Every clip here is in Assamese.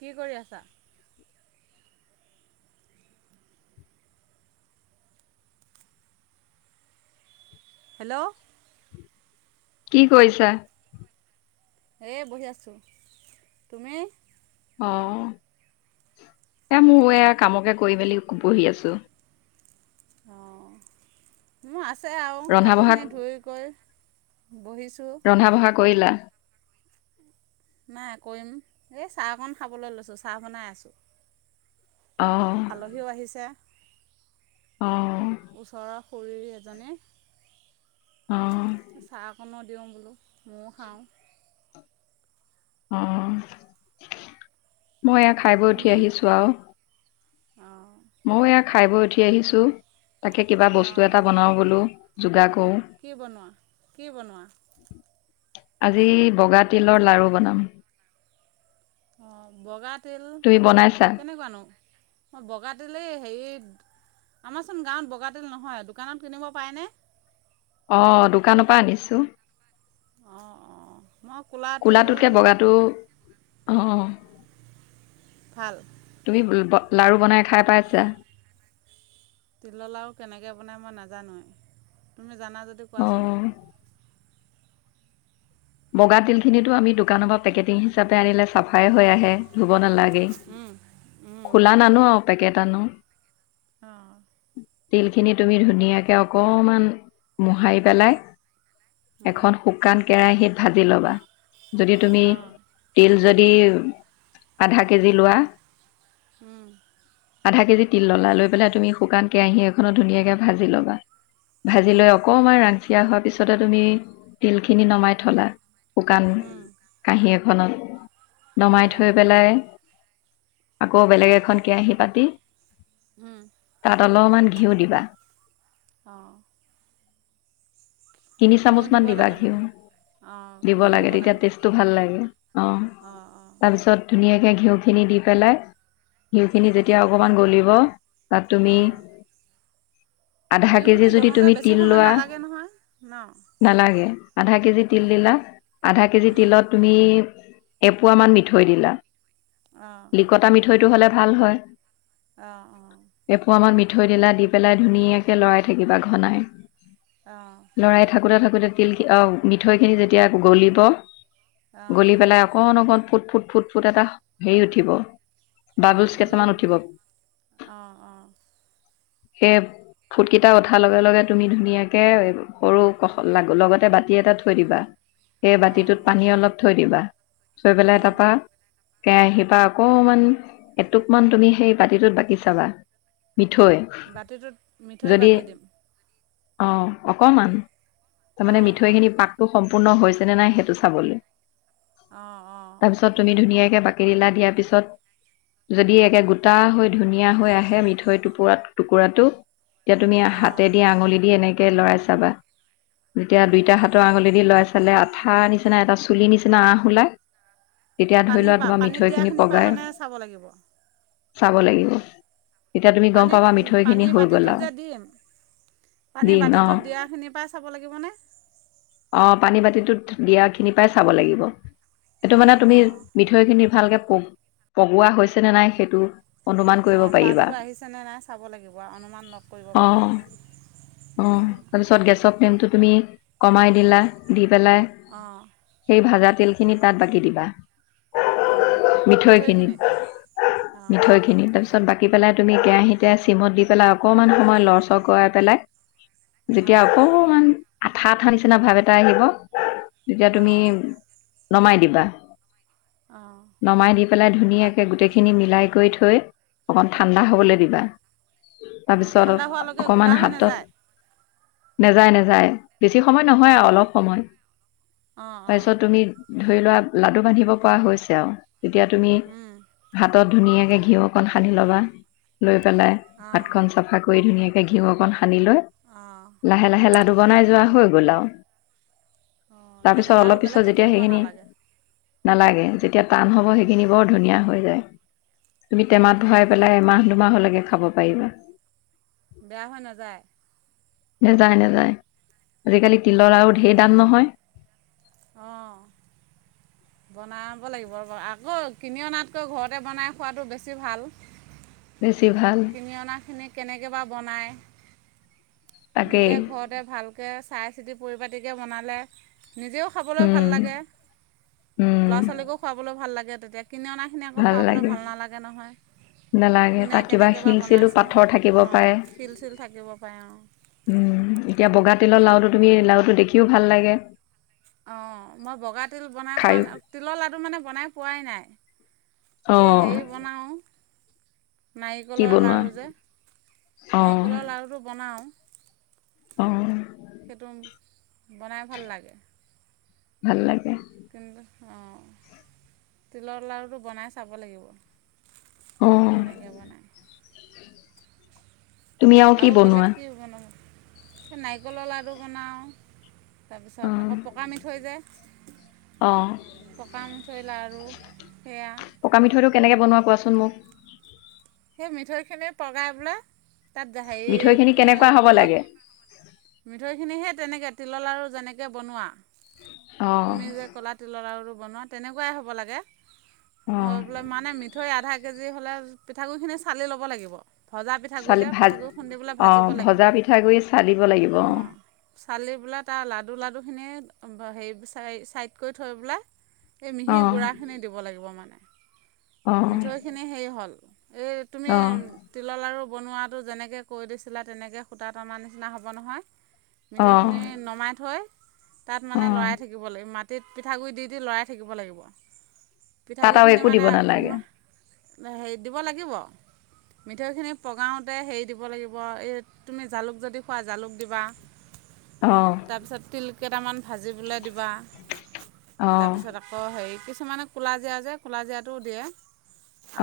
কি কৰি আছা হেল্ল' কি কৰিছা এ বহি আছোঁ তুমি অ এ মোৰ এয়া কামকে কৰি মেলি বহি আছো অ মই আছোঁ আছে আৰু ৰন্ধা বঢ়া কাপোৰখিনি ধুই কৈ ৰন্ধা বঢ়া কৰিলা নাই কৰিম এই চাহ অকণ খাবলৈ লৈছোঁ চাহ বনাই আছোঁ। অ আলহীও আহিছে। অ'। খুৰি এজনী। অ চাহ অকণত দিয়ো বোলো। মইয়ো খাওঁ। অ'। মই এয়া খাই বৈ উঠি তুমি? আহিছো আৰু। অ'। মই এয়া খাই বৈ উঠি আহিছোঁ। তাকে কিবা বস্তু অ', এটা অ'। বনাও বলো। যোগা কি বনোৱা, কি বনোৱা? আজি বগা তিলৰ লাৰু বনাম। অ', বগাত তিল তুমি বনাইছা? কেনেকুৱানো? মই বগা তিলেই হেৰি আমাৰচোন গাঁৱত বগা তিল নহয়, দোকানত কিনিব পায়নে? অ', দোকানৰ পৰা আনিছোঁ। অঁ অঁ মই ক'লা তিল ক'লাটোকে বগাটো অ' ভাল তুমি [unintelligible] লাৰু বনাই খাই পাইছা? তিলৰ লাৰু কেনেকে বনাই মই নাজানোৱে, তুমি জানা যদি কোৱাচোন। অ বগা তিলখিনিতো আমি দোকানৰ পৰা পেকেটিং হিচাপে আনিলে চাফাই হৈ আহে ব, নালাগে, খোলা নানো আ পেকেট আনো। অঁ [inaudible] তিল খিনি তুমি ধুনীয়াকে অকমান মোহাৰি পেলাই এখন শুকান কেৰাহীত ভাজি ল'বা। যদি তুমি অঁ তিল যদি আধা কেজি লোৱা উম আধা কেজি তিল ললা লৈ পেলাই তুমি শুকান কেৰাহী এখনত ধুনীয়াকে ভাজি ল'বা ভাজি লৈ অকমান ৰান য়া হোৱাৰ পিছতে তুমি তিলখিনি নমাই থলা [inaudible] শুকান কাহি এক খনত নমাই অঁ থৈ পেলাই আকৌ বেলেগ এখন কেৰাহী পাতি তাত অলমান ঘিউ দিবা অঁ তিনি ঘিউ চামুচ মান দিব দিবা লাগে ঘিউ মানে দিব লাগে তেতিয়া টেষ্ট টো ভাল লাগে অ অঁ অঁ তাৰ পিছত ধুনীয় ধুনীয়াকে ঘিউ খিনি দি পেলাই, ঘিউখিনি যেতিয়া অকমান গলিব তাত তুমি অঁ আধা কেজি ঘিউখিনি যদি গলোতে তুমি বেছি তিল সময় লোৱা, নালাগে নহয় ন নালাগে আধা কেজি তিল দিলা আধা কেজি তিলত তুমি এপোৱা মান মিঠৈ দিলা। অঁ লিকতা মিঠৈটো হ'লে ভাল হয়। অঁ এপোৱা মান মি থৈ দিলা দি পেলাই ধুনীয়াকে লৰাই থাকিবা ঘনাই। অঁ অঁ লৰাই থাকোতে থাকোতে তিলি অ মিঠৈখিনি যে তিয়া গলিব অঁ গলি পেলাই অকণ অকণ ফুট ফুট ফুট ফুট এটা হেৰি উঠিব। অঁ বাবুলজ এই কেইটামান উঠিব, অঁ অঁ সেই ফুটকিটা উঠা লগে, লগে তুমি ধুনীয়াকে সৰু ক লগতে বাতি এটা থৈ দিবা। সেই অঁ বাতিটোত পানী অলপ থৈ দিবা। থৈ পেলাই উম তাৰপা কেৰাহীপা অকমান এটুকমান তুমি সেই বাতিটোত বাকী চাবা মিঠৈ বাতিটোত মিঠৈ বাকী দিম অহ'। অকমান তাৰমানে অঁ মিঠৈ অঁ খিনি পাতটো সম্ সম্পূৰ্ণ হৈছে নে নাই সেইটো চাবলৈ। অঁ অঁ তাৰ পিছত তুমি ধুনীয়াকে বাকি দিলা দিয়াৰ পিছত, যদি একে গোটা হৈ ধুনীয়া হৈ আহে মিঠৈ টুকুৰা টুকুৰাটো তেতিয়া তুমি অঁ হাতে দি, আঙুলি দি এনেকে লৰাই চাবা যেতিয়া অঁ দুইটা হাতৰ আঙুলি দি লৰাই পিছলে আঠা নিচিনা এটা চুলি নিচিনা আহ ওলাই তেতিয়া ধৰি লোৱা পানীৰ পা। তোমাৰ পানীত মিঠৈখিনি দিয়াখিনিৰ পৰা পগাই মানে চাব লাগিব? চাব লাগিব। তেতিয়া তুমি গম পানীত পাবা মিঠৈখিনি পানী হৈ গ'ল বাতিটোত আৰু যে দিম পানী দিম অঁ বাতিটোত দিয়াখিনিৰ পৰা চাব লাগিবনে? অঁ পানী বাতিটোত দিয়া খিনি পাই চাব লাগিব। এইটো মানে অঁ তুমি অঁ মিঠৈ খিনি ভালকে পগ পগোৱা হৈছে নে নাই সেইটো অনুমান কৰিব অঁ পাৰিবা। পাকটো আহিছেনে নাই চাব লাগিব আৰু অনুমান লগ কৰিব পাৰিম অ' অ' অঁ তাৰ পিছত গেচৰ ফ্লেমটো তুমি কমাই দিলা দি পেলাই অঁ সেই ভাজাত তেল খিনি তাত বাকী দিবা। মিঠৈখিনিত অঁ মিঠৈখিনিত। তাৰ পিছত বাক দি পেলাই তুমি কেৰাহীতে চিমত দি পেলাই অকনমান সময় লৰচৰ কৰাই পেলাই যেতিয়া অঁ অ'কমান আঠা আঠা নিচিনা ভাব এট টা আহিব তেতিয়া তুমি অঁ নমাই দিব অঁ [unintelligible] নমাই দি পেলাই ধুনীয়াকে গোটেই খিনি মিলাই কৰি থৈ অকন ঠাণ্ডা হবলৈ দিবা অঁ তাৰপিছত ঠাণ্ডা হোৱালৈকে অকমান গোটা হৈ হাতত নাযায় নেযায় নেযায়। বেছি সময় নহয় আৰু অঁ অলপ। সময়। অঁ অঁ তাৰপিছত তুমি ধৰি লোৱা লাডু বান্ধিব পৰা হৈছে আৰু তেতিয়া তুমি উম হাতত ধুনীয়াকে ঘিউ অকন সানি ল'বা লৈ পেলাই অঁ হাতখন চাফা কৰি ধুনীয়াকে ঘিউ অকণ সানি লৈ অঁ লাহে, লাহে লাডু বনাই যোৱা হৈ গ'ল আৰু। অঁ তাৰপিছত, তেনেকৈ আৰু অলপ পিছত বেলেগ একো যেতিয়া দিব সেইখিনি নালাগে নালাগে, যেতিয়া টান হ'ব সেইখিনি অঁ বৰ ধুনীয়া হৈ যায়। তুমি টেমাত ভৰাই অঁ পেলাই এমাহ, দুমাহৰ লৈকে খা খাব পাৰিবা। বেয়া হৈ নাযায়? নেযায় নেযায় আজিকালি তিলৰ লাড়ু ধেৰ দাম নহয়। অ। বনাব লাগিব আ আকৌ কিনি অনাতকৈ ঘৰতে বনাই খোৱাটো বেছি ভাল। বেছি ভাল কিনি অনাখিনি কেনেকে বা বনায়? তাকেই নিজে ঘৰতে ভালকে চা। চাই, চিতি পৰিপাটিকে বনালে। নিজেও খাবলৈ ভাল উম লাগে, উম ল'ৰা -ছোৱালীকো খুৱাবলৈ ভাল লাগে। তে তেতিয়া। কিনি অনাখিনি আকৌ খুৱাবলৈ ভাল নালাগে নহয়, নালাগে কোনে তাত কিবা কেনেকে বা শিল চিলো বনাইছে, পাথৰ থাকিব অ পাৰে শিল চিল থাকিব পাৰে অ। উম এতিয়া বগা ততিলৰ লাওটো তুমি লাৰুটো দেখিও ভাল লাগে। অ মই বগা তিল বনাই খাই পোৱা না, অ তিলৰ লাডু মানে বনাই পোৱাই নাই। অ এই হেৰি বনাওঁ। কি নাৰিকলৰ বনোৱা লাৰু যে, অ নাৰিকলৰ লাৰুটো বনাওঁ। অ। সেইটো বনাই ভাল লাগে। ভাল লাগে। কিন্তু, অ তিলৰ লাৰুটো বনাই চাব লাগিব? অ কেনেকে বনাই? তুমি কি আৰু বনোৱা বেলেগ কি হব নো। এ নাৰিকলৰ লাড়ু বনাওঁ। অ তাৰপিছত আকৌ পকা মিঠৈ যে। অ। পকা মিঠৈ, ‌ লাৰু। পকা মিঠৈটো কেনেকে বনোৱা কোৱাচো? সমখ। মিঠৈ খিনি পগাই বোলে তাত হেৰি মিঠৈখিনি তে কেনেকুৱা হ'ব তিলৰ লাগে মিঠৈখিনিহে তেনেকে তিলৰ লাৰু যেনেকে বনোৱা অ তুমি যে কলা তিলৰ লাৰু বনোৱা তেনেকুৱাই হ'ব লাগে অ হয় বোলে মানে মিঠৈ আধা এক কেজি হলে পিঠাগুৰি খিনি চালি লব লাগিব ভজা পিঠাগুৰি চালি যে, ভাজ পিঠাগু় খুন্দিলৈ অ ভাজিব লাগিব। ভজা পিঠাগুড়ি চালিব লাগিব অ অঁ, চালি [unintelligible] লাডুখিনিয়ে হেৰি-হে ছাইড কৰি থৈ পেলাই। এই অ মিহি গুড়াখিনি দিব লাগিব মানে। মিঠৈ খিনি হেৰি হ'ল। অঁ। বনোৱাতো যেনেকে কৈ দিছিলা তেনেকে সূতাত আমাৰ নিনা নিচিনা হ'ব নহয়। অ মিঠৈখিনি নমাই থৈ। তাত অ মানে লৰাই থাকিব লাগিব মাত তিল পিঠাগুড়ি দি - দি লৰাই থাকিব লাগিব। তাত আৰু পিঠাগুড়িখিনি একো মানে দিব নালাগে। ইমান হেৰি দিব লাগিব, মিঠৈখিনি পগাওঁতে হেৰি দিব লাগিব এই তুমি জালুক যদি খোৱা জালুক দিবা। অ তাৰপিছত তিল। কেটামান। ভাজিবলে দিবা, অ তাৰপিছত আকৌ হেৰি কি। কিছুমানে ক'লাজিৰা যে, ক'লাজিৰাটো দিয়ে।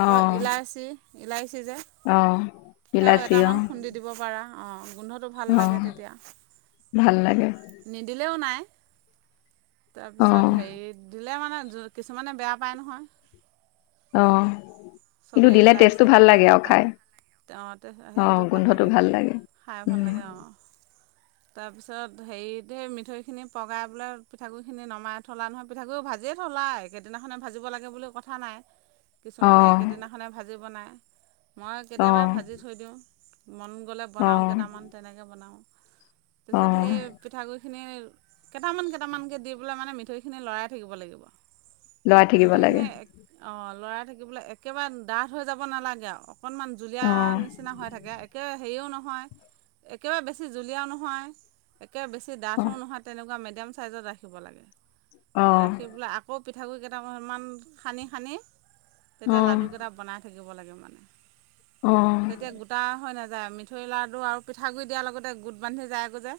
অ ইলাচি। ইলাই। চি যে, অ সেয়াও বিলাচী অ এটামান খুন্দি দিব পাৰা। অহ গোন্ধ। ত ভাল অ লাগে তেতিয়া, ভাল লাগে নিদিলেও নাই। অ তাৰপিছত হেৰি দিলে মানে। যো কিছুমানে বেয়া পায় নহয়। অ, কিন্তু চবেই দিলে টেষ্টটো ইলাচিটো ভাল লাগে আৰু নাপায় খাই, অ গোন্ধটো ভাল লাগে, খাই ভাল উম। লাগে অঁ, তাৰপিছত হেৰিতে মিঠৈখিনি পগাই বোলে পিঠাগুৰিখিনি নমাই থলা নহয় পিঠাগুৰি ভাজিয়ে থলা এইকেইদিনাখনে ভাজিব লাগে বুলি কথা নাই। অ কিছুমানে একেদিনাখনে ভাজি বনায়। মই অ কেতিয়াবা ভাজি থৈ দিওঁ। মন গ'লে অ বনাওঁ যে। কেইটামান তেনেকে বনাওঁ। তাৰ অ পিছত সেই পিঠাগুৰি। খিনি কেইটামান, কেইটামানকৈ, দি পেলাই মানে মিঠৈখিনি লৰাই থাকিব লাগিব। লৰাই থাকিব মিঠৈ লাগে খিনি অ। লৰাই থাকিবলৈ একেবাৰে ডাঠ হৈ যাব নালাগে আৰু। অকনমান জুলীয়া অ নিচিনা হৈ থাকে একে। হেৰিও নহয়। একেবাৰে বেছি জুলীয়াও নহয়। একে বেছি অ ডাঠো নহয় তেনেুৱা মে। মিডিয়াম ছাইজত ৰাখিব লাগে। অ ৰাখি পেলাই আকৌ। পিঠাগুৰি কেইটামান সানি সানি। অ তেতিয়া লাডু কেইটা বনাই থাকে। থাকিব লাগে মানে। অ তেতিয়া গোটা হয় নাজা। যায় মিঠৈ লাডু আৰু। পিঠাগুড় দিয়াৰ লগতে গুত বান্ধি যাওঁ একো যায়।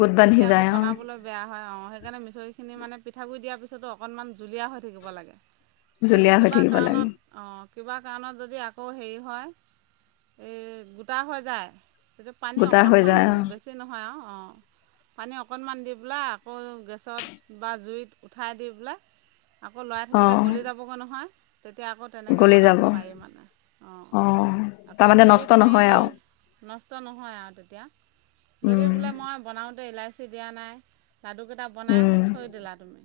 গোট বান্ধি তেতিয়া আকৌ যায় অ বনাবলৈ বেয়া হয় অ সেই। সেইকাৰণে মিঠৈ খিনি মানে পিঠাগুৰি দিয়াৰ পিছতো অকনমান জুলীয়া হৈ থাকিব লাগে। যদি জুলীয়া হৈ কিবা থাকিব লাগে কাৰণত অ। কিবা কাৰণত যদি আকৌ হেৰি হয় এই গোটা হৈ যায়। পানী গোটা হৈ অকণমান যায় অ বেছি নহয় আও। অঁ পানী অকণমান দি পেলাই আকৌ গেছত বা জুইত উঠাই দি পেলাই। আকৌ লৰাই অ থাকিলে গলি যাবগৈ নহয়। তেতিয়া আকৌ তেনেকৈ গলি বনাব যাব পাৰি মানে অঁ অ আকৌ তাৰমানে যদি নষ্ট তুমি নহয় হেই। আৰু নষ্ট ন হয় আৰু তেতিয়া যদি উম বোলে মই বনাওঁ এল আই চি দিয়া নাই লাডুকেইটা বনাই উম থৈ দিলা তুমি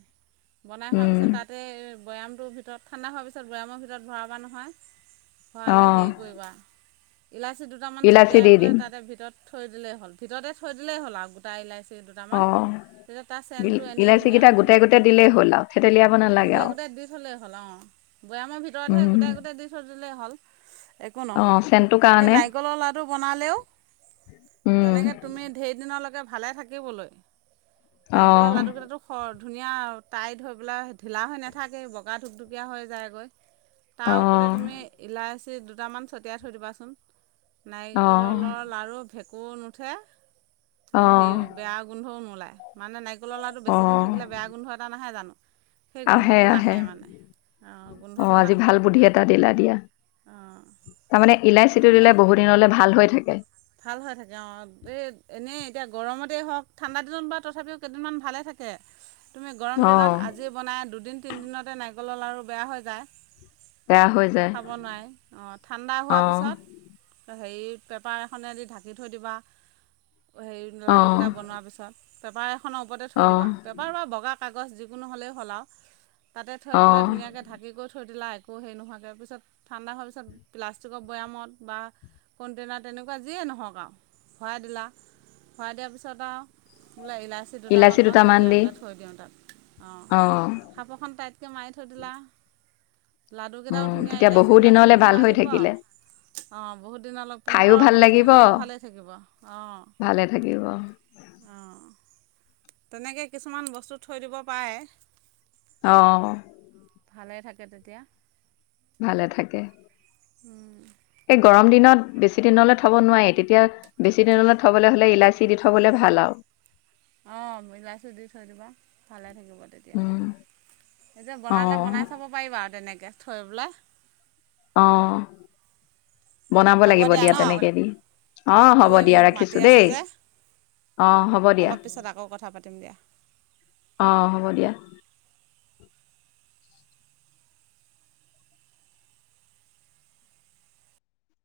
বনাই হোৱাৰ উম পিছত তাতেই। বৈয়ামটো ভিতৰত ঠাণ্ডা হোৱাৰ পিছত বৈয়ামৰ ভিতৰত ভৰাবা নহয়। অ খোৱালে হেৰি কৰিবা ইলাচী দুটামান ইলাচি ছটিয়াই দি দিম পেলাই ভিতৰত থৈ দিলেই হ'ল ভিতৰতে থৈ দিলেই হ'ল আৰু গোটা ইলাইচি অ দুটামান তেতিয়া তাৰ দি চেনটো এনেই ইলাচি ধুনীয়া কেইটা হৈ গোটে থাকিব গোটে দিলেই হ'ল আৰু থেতেলিয়াব নালাগে গোটেই আৰু গোটেই দি থ'লেই হ'ল অঁ বৈয়ামৰ ভিতৰতহে উম গোটেই গোটেই দি থৈ দিলেই হ'ল একো অ নহয় চেনটো সেই কাৰণে নাৰিকলৰ লাটো বনালেও উম তেনেকে তুমি ধেই দিন আপোনালোকে ভালে থাকিবলৈ। অ নাৰিকলৰ লাডুকেইতাটো খদ। ধুনীয়া টাইট হৈ পেলাই ঢিলা হৈ নাথাকেই বগা ঢ়ুপঢ়ুপিয়া হৈ যায়গৈ। তাৰ অ ওপৰতে তুমি ইলাচ। চি দুটামান ছটিয়াই থৈ দিবাচোন। নাই। অ [unintelligible] লৰ লাৰু ভেক। গুৰ নুঠে অ আৰু সেও বেয়া গোন্ধও নোলায়। মানে নাৰি কলৰ লাৰু অ বেছিদিন থাকিলে বয়া গোন্ধ এটা নাহে জানো? সেই আহে গোন্ধটো আহে নাহে মানে অঁ গোন্ধটো অ' আজি নাহে ভাল বুদ্ধি এটা দিলা দিয়া। অঁ আৰু তাৰমানে ইলাচীটো দিলে ধুনীয়া বহুত দিনলে ভাল হৈ থাকে। ভাল হৈ থাকে অঁ এই এনেই এতিয়া গৰমতেই হওঁক ঠাণ্ডাাদিনত বা তথাপিও কেইদিনমান ভালেই থাকে। তুমি গৰম অ দিনত আজি বনাই দুদিন তিনিদিনতে নাৰিকলৰ লাৰু বেয়া হৈ যায়। বেয়া হৈ যায় খাব নোৱাৰি অ'। ঠাণ্ডা অ হোৱাৰ পিছত হেৰি পেপাৰ খনেদি ঢাকি থৈ দিবা। হেৰি অ লাডুকেইটা বনোৱাৰ পিছত। পেপাৰে খনৰ ওপৰতে থৈ অ দিবা। পেপাৰ বা বগা কাগজ যিকোনো হ'লেই হ'ল আও। তাতে থৈ অ বেলাই ধুনীয়াকে ঢাকি কৰি থৈ থৈ দিলা একো হেৰি নোহোৱাকৈ পিছত ঠাণ্ডা হোৱাৰ পিছত প্লাষ্টিকৰ বৈয়ামত বা কণ্টেইনাৰত তেনেক কোৱা যিয়েই নহওক আও ভৰাই দিলা ভৰাই দিয়াৰ পিছত আও বোলে ইলাচী দুটামান ইলাচি মই ছটিয়াই দি পেলাই থৈ দিওঁ তাত অ' সাফঁৰখন তাইত ক মাৰি থৈ দিলা। লাডুকেইটাও উম ধুনীয়া তেতিয়া ইলাচী বহু ইলাচী দিনলে গোন্ধ ভাল হৈ আহিব অ' থাকিলে বহুত দিনলৈ খায়ো পোন্ধৰ ভাল বিছ লাগিব দিনলৈ ভালেই থাকিব অ' অ'। ভালে থাকিব তেনেকে কিছুমান বস্তু থৈ দিব পাৰে। অ'। ভালে থাকে তেতিয়া। ভালে থাকে উম [inaudible] এই গৰম দিনত বেছি দিনলৈ থব নোৱাৰি তেতিয়া বেছি দিনলৈ থবলৈ হ'লে ইলাচি দি থবলৈ ভাল আৰু অ' বিলাহীটো দি থৈ দিবা ভালে থাকিব তেতিয়া, উম, এই যে অ বনালে বনাই চাব পাৰিবা আৰু তেনেকৈ। [unintelligible] অ'। বনাব হ'ব লাগিব দিয়া ন তেনেকে এদিন। অ' হ'ব এই দিয়া মোক মাতি ৰাখিছো আছে দেই যে অ' হ'ব দিয়া অলপ পিছত আকৌ কথা পাতিম দিয়া অ' হ'ব দিয়া। [inaudible]